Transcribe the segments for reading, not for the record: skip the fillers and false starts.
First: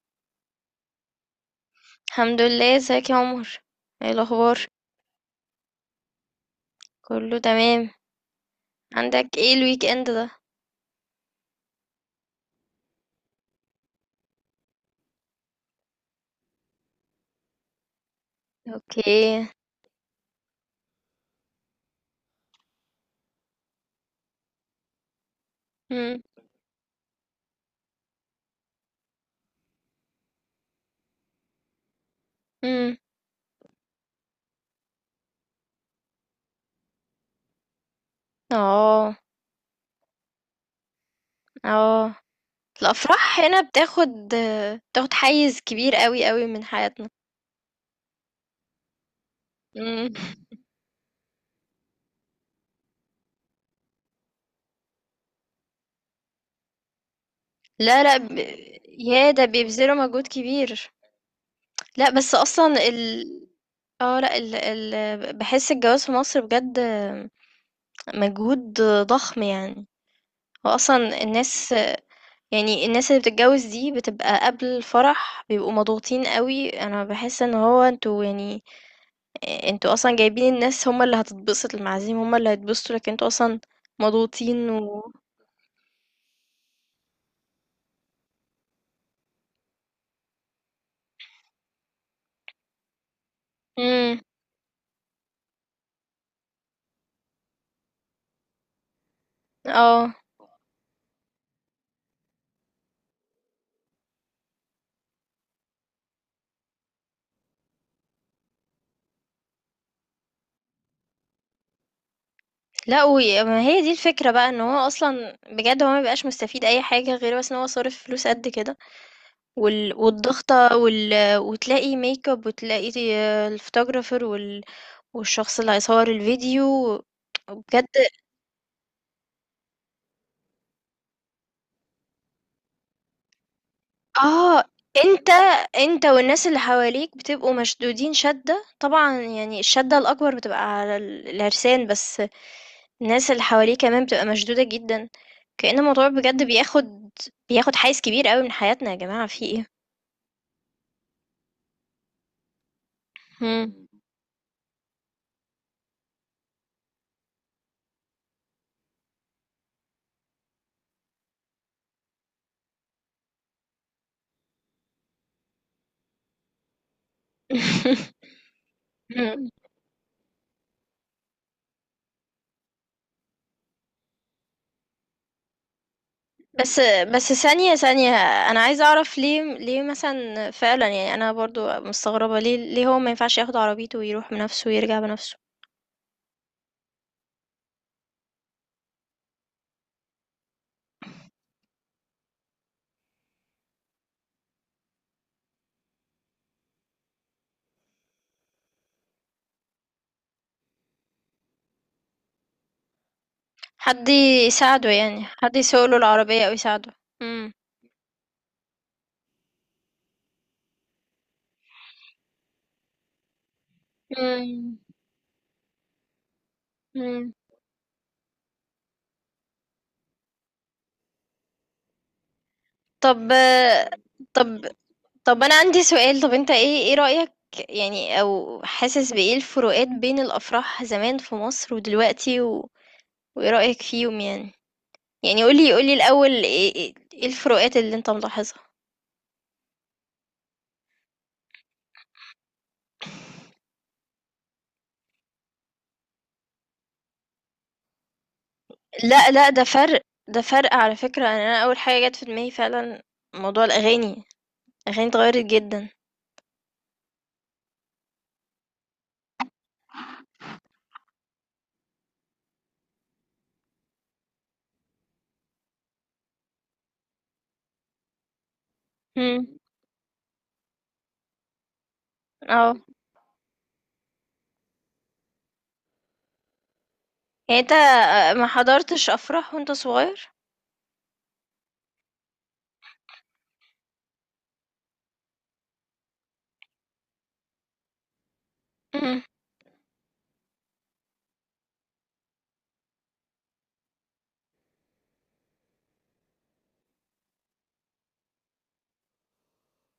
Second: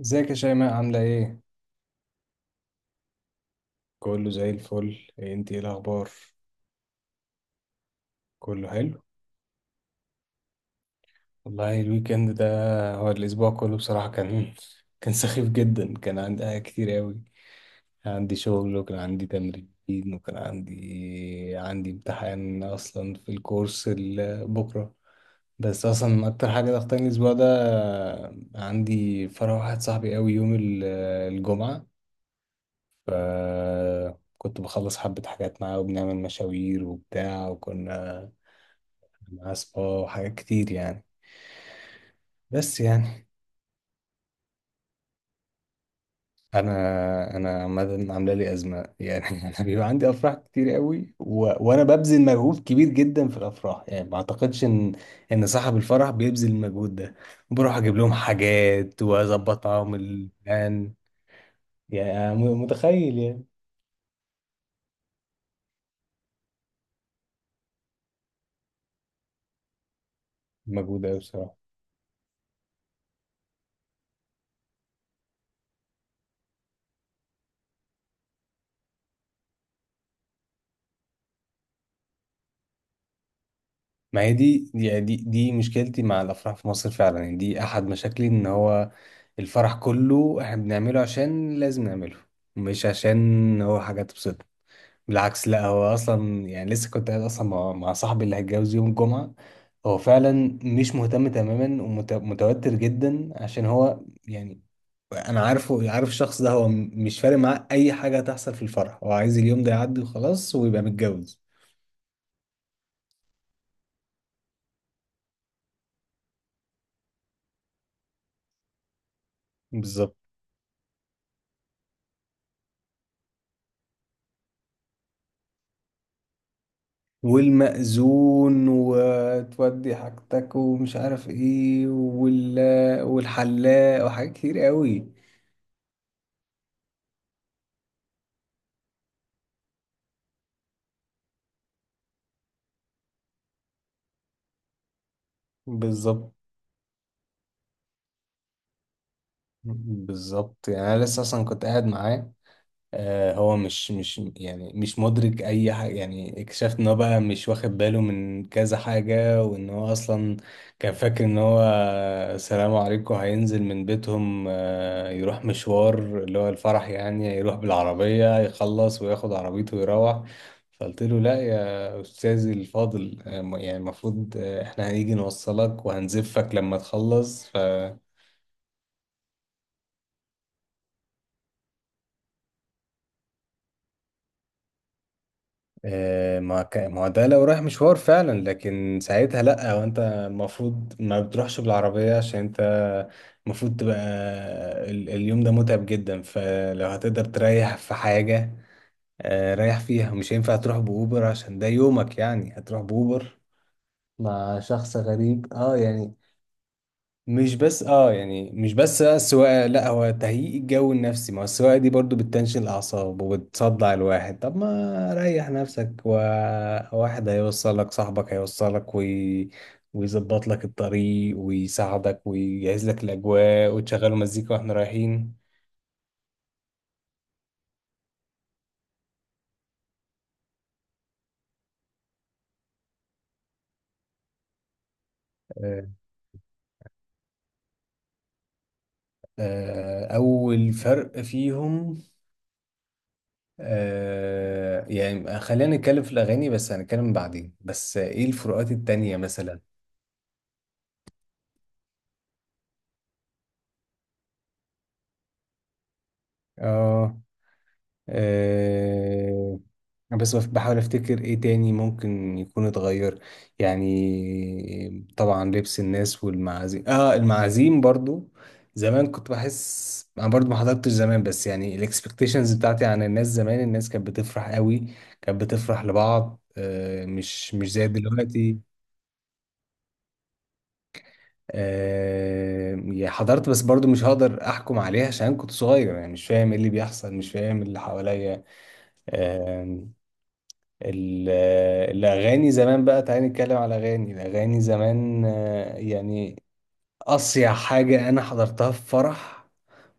ازيك يا شيماء عاملة ايه؟ الحمد لله. ازيك يا عمر؟ ايه كله زي الاخبار؟ الفل. إيه انت ايه الاخبار؟ كله تمام. كله حلو. عندك ايه الويك اند ده؟ والله الويكند ده، هو الأسبوع كله بصراحة كان كان سخيف جدا، كان عندي حاجات كتير أوي، كان عندي شغل وكان اوكي. عندي تمرين وكان عندي امتحان أصلا في الكورس بكرة. بس امم. أصلا أكتر حاجة ضغطاني الأسبوع ده، عندي فرح واحد صاحبي أوي يوم الجمعة. امم. فكنت بخلص حبة حاجات معاه وبنعمل مشاوير وبتاع، وكنا اه. معاه سبا وحاجات كتير يعني. اه. بس يعني الافراح هنا بتاخد حيز كبير قوي قوي من حياتنا. انا انا عامه عامله لي ازمه يعني. انا بيبقى عندي مم. افراح كتير قوي، و... وانا ببذل مجهود كبير جدا في الافراح، يعني ما اعتقدش ان صاحب الفرح بيبذل المجهود ده. بروح اجيب لا لهم لا، حاجات يا ده واظبط معاهم بيبذلوا مجهود كبير. البلان يعني. لا أنا بس اصلا متخيل ال يعني اه لا بحس الجواز في مصر بجد. مجهود ضخم يعني. مجهود قوي واصلا بصراحه. الناس، يعني الناس اللي بتتجوز دي بتبقى قبل الفرح بيبقوا مضغوطين قوي. انا بحس ان هو انتوا يعني، انتوا اصلا جايبين الناس، هما اللي هتتبسط، المعازيم هما اللي هيتبسطوا، لكن انتوا اصلا ما هي مضغوطين و دي مشكلتي مع الافراح في مصر فعلا، يعني دي احد مشاكلي، ان هو الفرح كله احنا بنعمله عشان لازم نعمله، مش عشان هو حاجه امم. تبسطنا. بالعكس، لا هو اصلا يعني لسه كنت قاعد اصلا مع صاحبي اللي هيتجوز يوم الجمعه. هو اه، فعلا مش مهتم تماما ومتوتر جدا، عشان هو يعني انا عارف الشخص ده، هو مش فارق معاه اي حاجه هتحصل في الفرح، هو عايز اليوم ده يعدي وخلاص ويبقى متجوز. لا ما هي دي الفكرة بقى، ان هو اصلا بجد هو ما بيبقاش مستفيد اي حاجة غير بس ان هو صارف فلوس قد كده، بالظبط. والضغطة وتلاقي ميك اب، وتلاقي الفوتوغرافر والشخص اللي هيصور الفيديو. بجد. والمأذون وتودي حاجتك ومش عارف ايه والحلاق وحاجات كتير آه، قوي. أنت أنت والناس اللي حواليك بتبقوا مشدودين شدة، طبعًا يعني الشدة الأكبر بتبقى على العرسان، بس الناس اللي حواليه كمان بتبقى مشدودة جدًا، كأن الموضوع بالظبط. بجد بياخد حيّز كبير أوي من حياتنا يا جماعة في إيه؟ بالظبط يعني انا لسه اصلا كنت قاعد معاه. آه، هو إمم. مش يعني مش مدرك اي حاجه، يعني اكتشفت ان هو بقى مش واخد باله من كذا حاجه، وان هو اصلا كان فاكر ان هو سلام عليكم هينزل من بيتهم، آه، يروح مشوار اللي هو الفرح، يعني يروح إمم. بالعربيه يخلص وياخد إمم. عربيته ويروح. فقلت له لا يا استاذي الفاضل، آه، يعني المفروض آه، احنا هنيجي نوصلك وهنزفك لما بس، بس تخلص. ف ثانية، ثانية، أنا عايزة أعرف ليه مثلًا فعلًا. يعني أنا برضه مستغربة ليه هو ما ينفعش ياخد عربيته ويروح بنفسه ويرجع بنفسه؟ آه، ما هو ده لو رايح مشوار فعلا، لكن ساعتها لا، وانت المفروض ما بتروحش بالعربية عشان انت المفروض تبقى اليوم ده متعب جدا، فلو هتقدر تريح في حاجة آه، ريح فيها. مش هينفع تروح بأوبر عشان ده يومك، يعني هتروح بأوبر حد مع يساعده، شخص يعني غريب حد اه يسوق له يعني. العربية او يساعده. امم. مش بس اه يعني مش بس بقى السواقه، لا هو تهيئ الجو النفسي، ما هو السواقه دي برضو بتنشن الاعصاب وبتصدع الواحد. طب مم. ما ريح نفسك، وواحد مم. هيوصلك، صاحبك هيوصلك ويظبط لك الطريق ويساعدك ويجهز لك طب الاجواء وتشغلوا مزيكا طب واحنا رايحين. طب انا عندي سؤال. طب انت ايه رأيك يعني، او حاسس بايه الفروقات بين الافراح زمان في مصر ودلوقتي وايه رأيك فيهم يعني؟ يعني قولي آه، قولي الاول ايه ايه إيه الفروقات اللي انت ملاحظها؟ آه، اول فرق فيهم آه، يعني خلينا نتكلم في الاغاني، بس هنتكلم بعدين بس ايه الفروقات التانية لا لا، مثلا. ده فرق، ده فرق على فكرة. أنا اول حاجة جت في دماغي فعلا موضوع الاغاني. الاغاني اتغيرت جدا. اه. أه بس بحاول افتكر ايه تاني ممكن يكون اتغير. يعني طبعا لبس الناس والمعازيم، اه المعازيم برضو زمان كنت مم. بحس، انا برضو ما حضرتش زمان، بس يعني الاكسبكتيشنز اه، بتاعتي عن الناس زمان، الناس كانت بتفرح قوي، كانت بتفرح لبعض، أه مش يعني مش انت زي ما دلوقتي. حضرتش افراح وانت صغير؟ أه يعني حضرت، بس برضو مش هقدر احكم عليها عشان كنت صغير، يعني مش فاهم ايه اللي بيحصل، مش فاهم اللي حواليا. مم. آه، ال- الأغاني زمان بقى، تعالى نتكلم على أغاني، الأغاني زمان آه، يعني أصيع حاجة أنا حضرتها في فرح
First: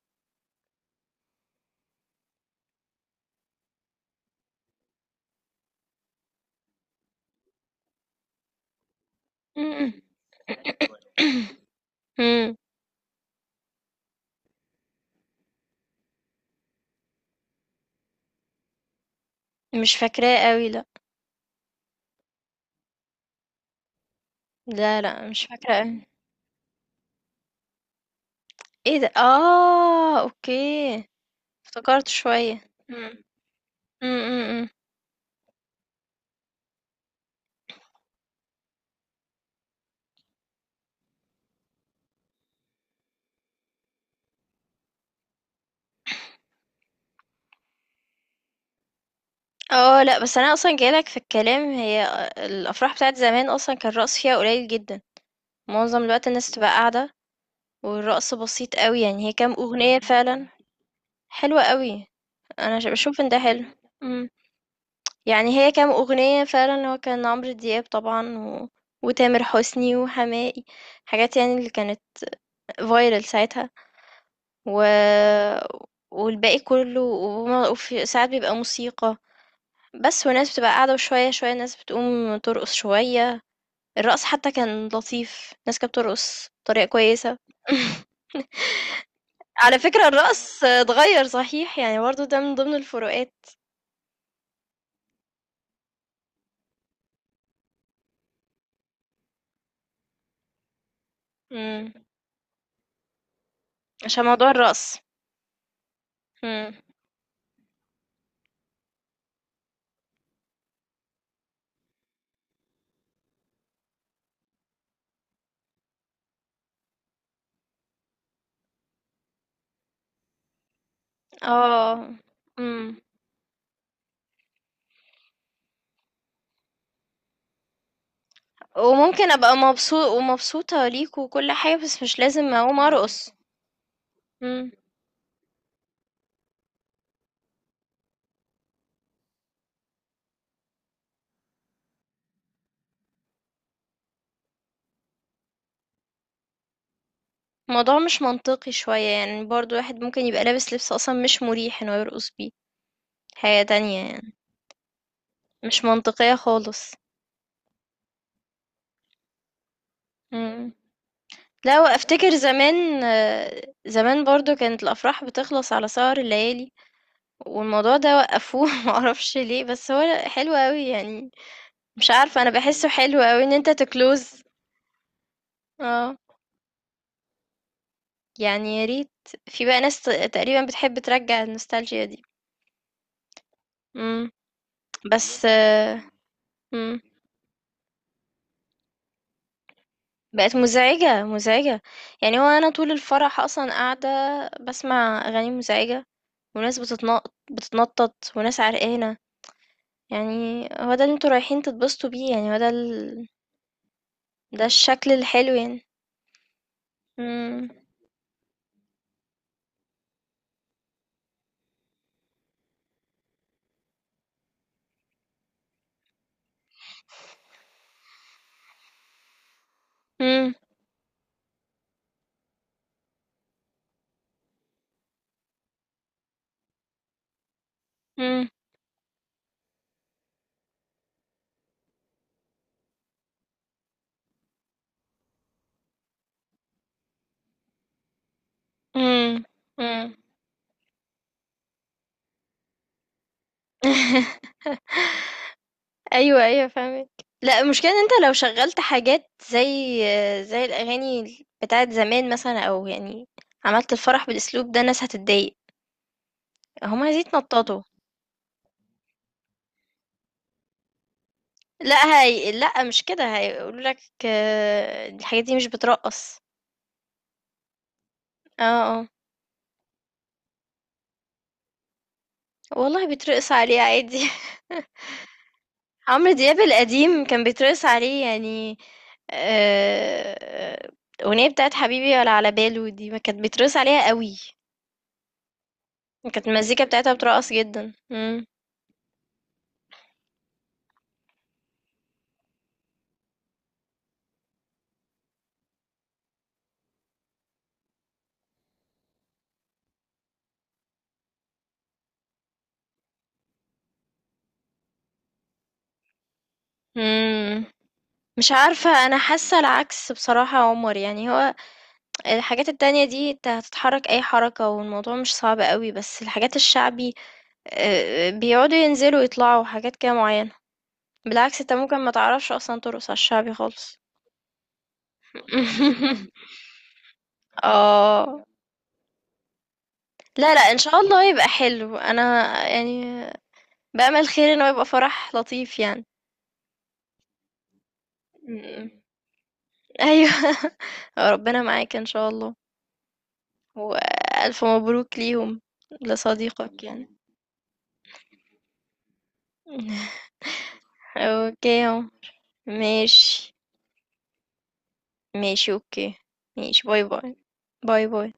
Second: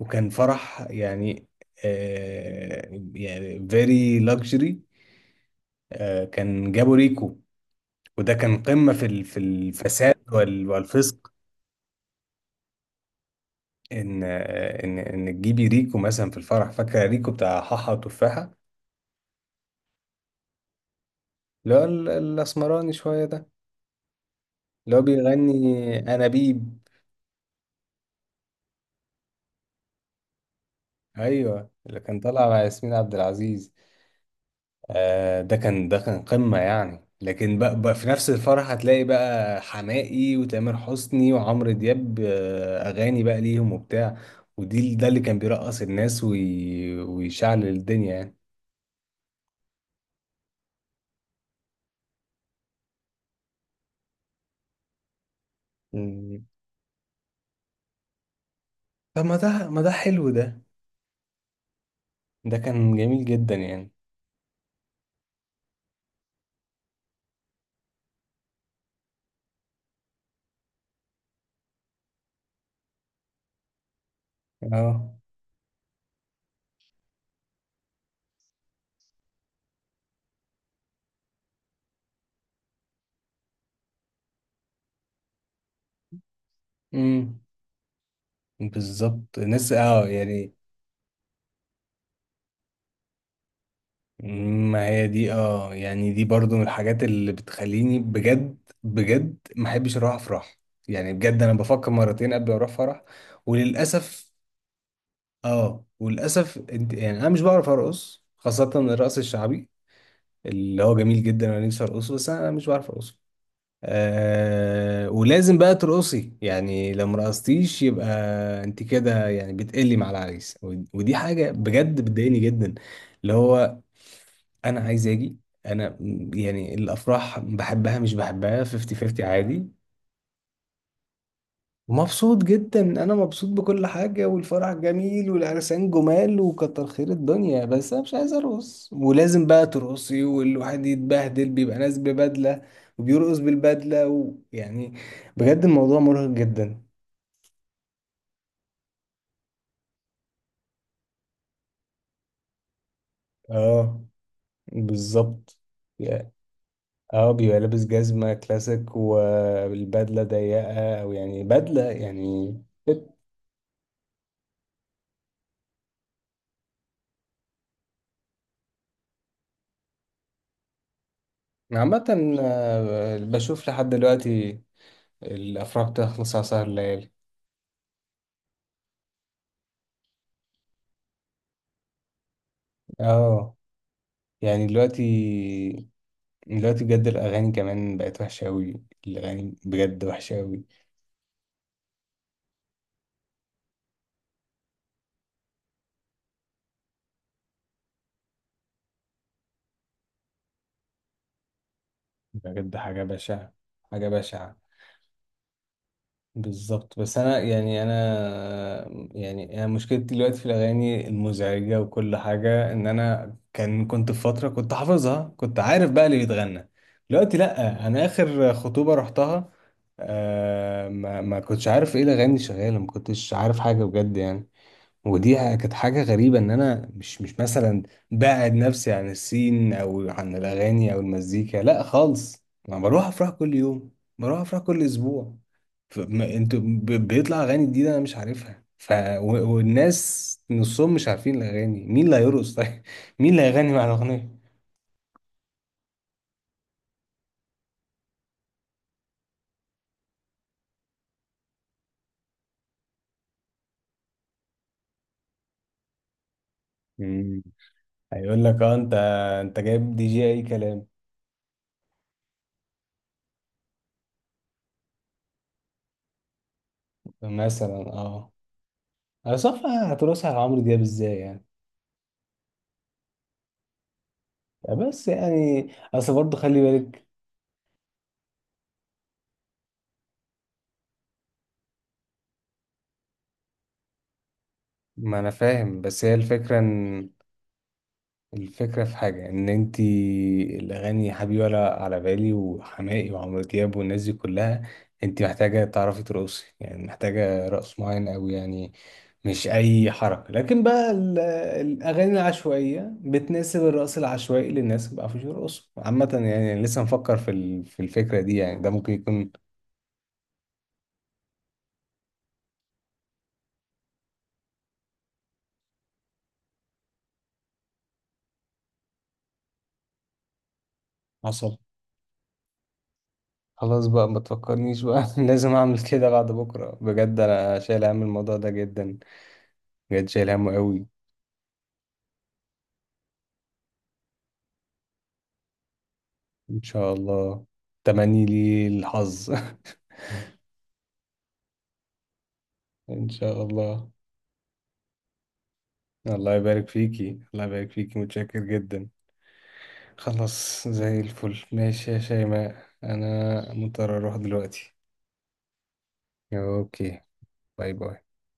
وكان فرح يعني آه، يعني very luxury، آه، كان جابوا ريكو، وده كان قمة في في مم. الفساد والفسق. مم. إن آه، إن تجيبي ريكو مثلا في الفرح، فاكرة ريكو بتاع حاحة وتفاحة؟ مش فاكراه قوي، لا. اللي هو الأسمراني شوية ده، اللي لا هو لا، مش فاكراه بيغني قوي. أنابيب، ايه ده؟ اه، اوكي. ايوه اللي افتكرت كان طالع مع شويه. ياسمين عبد مم. العزيز. مم. مم. مم. آه ده كان ده كان قمة يعني. لكن بقى في نفس الفرح هتلاقي بقى حماقي وتامر حسني وعمرو دياب، آه اغاني بقى ليهم وبتاع، ودي ده اللي كان بيرقص الناس ويشعل الدنيا يعني. اه، لا بس انا اصلا جايلك في الكلام. هي الافراح بتاعت زمان اصلا كان الرقص فيها قليل جدا، معظم الوقت مم. الناس تبقى قاعده، والرقص بسيط قوي. طب يعني هي ما كام ده ما ده اغنيه حلو فعلا؟ ده، حلوه قوي. ده انا كان بشوف جميل ان ده جدا حلو. يعني. يعني هي كام أغنية فعلا، هو كان عمرو دياب طبعا وتامر حسني وحماقي، حاجات يعني اللي كانت فايرال ساعتها و... اه. والباقي كله، وفي ساعات بيبقى موسيقى بس، والناس بتبقى قاعدة وشوية شوية الناس بتقوم ترقص شوية. الرقص حتى كان لطيف، الناس كانت بترقص بطريقة كويسة. امم بالظبط الناس على اه فكرة يعني. الرقص اتغير صحيح، يعني برضه ده من ضمن الفروقات. ما هي دي اه يعني دي برضو من الحاجات اللي بتخليني بجد بجد ما احبش اروح افراح، يعني بجد انا بفكر مم. مرتين قبل ما اروح فرح. عشان وللاسف موضوع الرقص. اه، وللاسف مم. انت يعني انا مش بعرف ارقص، خاصة الرقص الشعبي اللي هو جميل جدا وانا نفسي ارقصه، بس انا مش بعرف ارقصه. آه ولازم بقى ترقصي، يعني لو مرقصتيش يبقى انت كده يعني بتقلي مع العريس. ودي حاجة بجد اه. بتضايقني جدا. مم. اللي هو انا عايز اجي، انا يعني الافراح بحبها مش بحبها 50 50 وممكن ابقى عادي. مبسوط ومبسوطة ليك وكل حاجة، بس مش مبسوط لازم جدا، اقوم انا ارقص. مبسوط بكل حاجه، مم. والفرح جميل والعرسان جمال وكتر خير الدنيا، بس انا مش عايز ارقص، ولازم بقى ترقصي والواحد يتبهدل، بيبقى ناس ببدله وبيرقص بالبدله ويعني بجد الموضوع مرهق جدا. الموضوع مش منطقي شوية، يعني برضو واحد ممكن يبقى لابس لبس اصلا مش مريح انه يرقص بيه. حاجة اه تانية يعني بالظبط. مش يا- منطقية خالص. اه بيبقى لابس جزمه كلاسيك والبدله مم. ضيقه، او يعني لا، بدله وافتكر يعني. زمان، فت. زمان برضو كانت الافراح بتخلص على سهر الليالي، والموضوع ده وقفوه. معرفش ليه بس هو حلو قوي يعني. عامة مش عارفة، انا بحسه آه، حلو قوي ان بشوف انت لحد تكلوز. دلوقتي الأفراح اه، بتخلص على سهر الليالي. يعني يا ريت. في بقى ناس تقريبا بتحب ترجع النوستالجيا دي. اه امم. يعني بس. دلوقتي، دلوقتي امم. بجد الأغاني كمان بقت وحشة أوي، الأغاني بجد وحشة بقت أوي. مزعجة مزعجة. يعني هو انا طول الفرح اصلا قاعدة بسمع اغاني مزعجة، وناس بتتنطط بتتنطط وناس عرقانة. يعني هو ده اللي انتوا رايحين تتبسطوا بيه؟ يعني هو بجد حاجة بشعة، حاجة بشعة. ده الشكل الحلو يعني؟ بالظبط. بس أنا امم. يعني أنا يعني أنا مشكلتي دلوقتي في الأغاني المزعجة وكل حاجة، إن أنا كنت في فترة كنت حافظها، كنت عارف بقى اللي بيتغنى. دلوقتي لأ، أنا آخر خطوبة رحتها امم. آه ما كنتش عارف إيه الأغاني اللي شغالة، ما كنتش عارف حاجة بجد يعني. ودي كانت حاجة غريبة، إن أنا مش مثلا بعد نفسي عن السين أو عن الأغاني أو المزيكا، لا خالص، أنا بروح أفراح كل يوم، بروح أفراح كل أسبوع، انتوا بيطلع أغاني جديدة أنا مش عارفها ف امم. امم. والناس نصهم مش عارفين الأغاني. مين اللي هيرقص طيب؟ مين اللي هيغني مع الأغنية؟ ايوه ايوه فاهمك. لا، المشكله ان انت لو شغلت حاجات زي الاغاني بتاعت زمان مثلا، او يعني عملت الفرح بالاسلوب ده الناس هتتضايق، هم عايزين مم. يتنططوا. هيقول لك اه انت، انت جايب دي جي اي كلام. لا، هي لا مش كده، هيقولوا لك الحاجات دي مش بترقص. مثلا اه. اه. اه. انا صفى هترقصها على عمرو دياب ازاي يعني؟ والله بيترقص عليه عادي. بس يعني اصل عمرو برضه خلي دياب بالك. القديم كان بيترقص عليه يعني. آه، الاغنيه بتاعت حبيبي ولا على باله دي ما كانت بيترقص عليها قوي، ما انا فاهم، بس هي كانت الفكرة المزيكا ان، بتاعتها بترقص جدا. الفكرة في حاجة، ان انتي الاغاني يا حبيبي ولا على بالي وحماقي وعمرو دياب والناس دي كلها انتي محتاجة تعرفي ترقصي، يعني محتاجة رقص معين اوي يعني، مش اي حركة. لكن بقى الاغاني العشوائية بتناسب الرقص العشوائي للناس ما بيعرفوش يرقصوا عامة يعني. لسه مفكر في امم. في الفكرة دي مش يعني، ده عارفة، ممكن أنا يكون حاسة العكس بصراحة يا عمر. يعني هو الحاجات التانية دي انت هتتحرك أي حركة والموضوع مش صعب قوي، بس الحاجات الشعبي بيقعدوا ينزلوا يطلعوا حاجات كده معينة. حصل. بالعكس، انت ممكن ما تعرفش أصلا ترقص على الشعبي خلاص خالص. بقى ما تفكرنيش بقى. لازم اعمل كده بعد بكرة، بجد انا شايل هم الموضوع اه. ده جدا، بجد شايل همه لا لا، ان قوي. شاء الله يبقى حلو. انا يعني بأمل خير انه يبقى فرح لطيف يعني. ان شاء الله. تمني لي م. الحظ. ايوه. ربنا معاك ان شاء الله. ان شاء الله. وألف مبروك ليهم، الله يبارك لصديقك يعني. فيكي، الله يبارك فيكي، متشكر جدا. خلاص زي الفل، اوكي ماشي يا اهو. شيماء انا ماشي. مضطر اروح دلوقتي. ماشي اوكي. ماشي. اوكي، باي باي. باي باي. باي باي.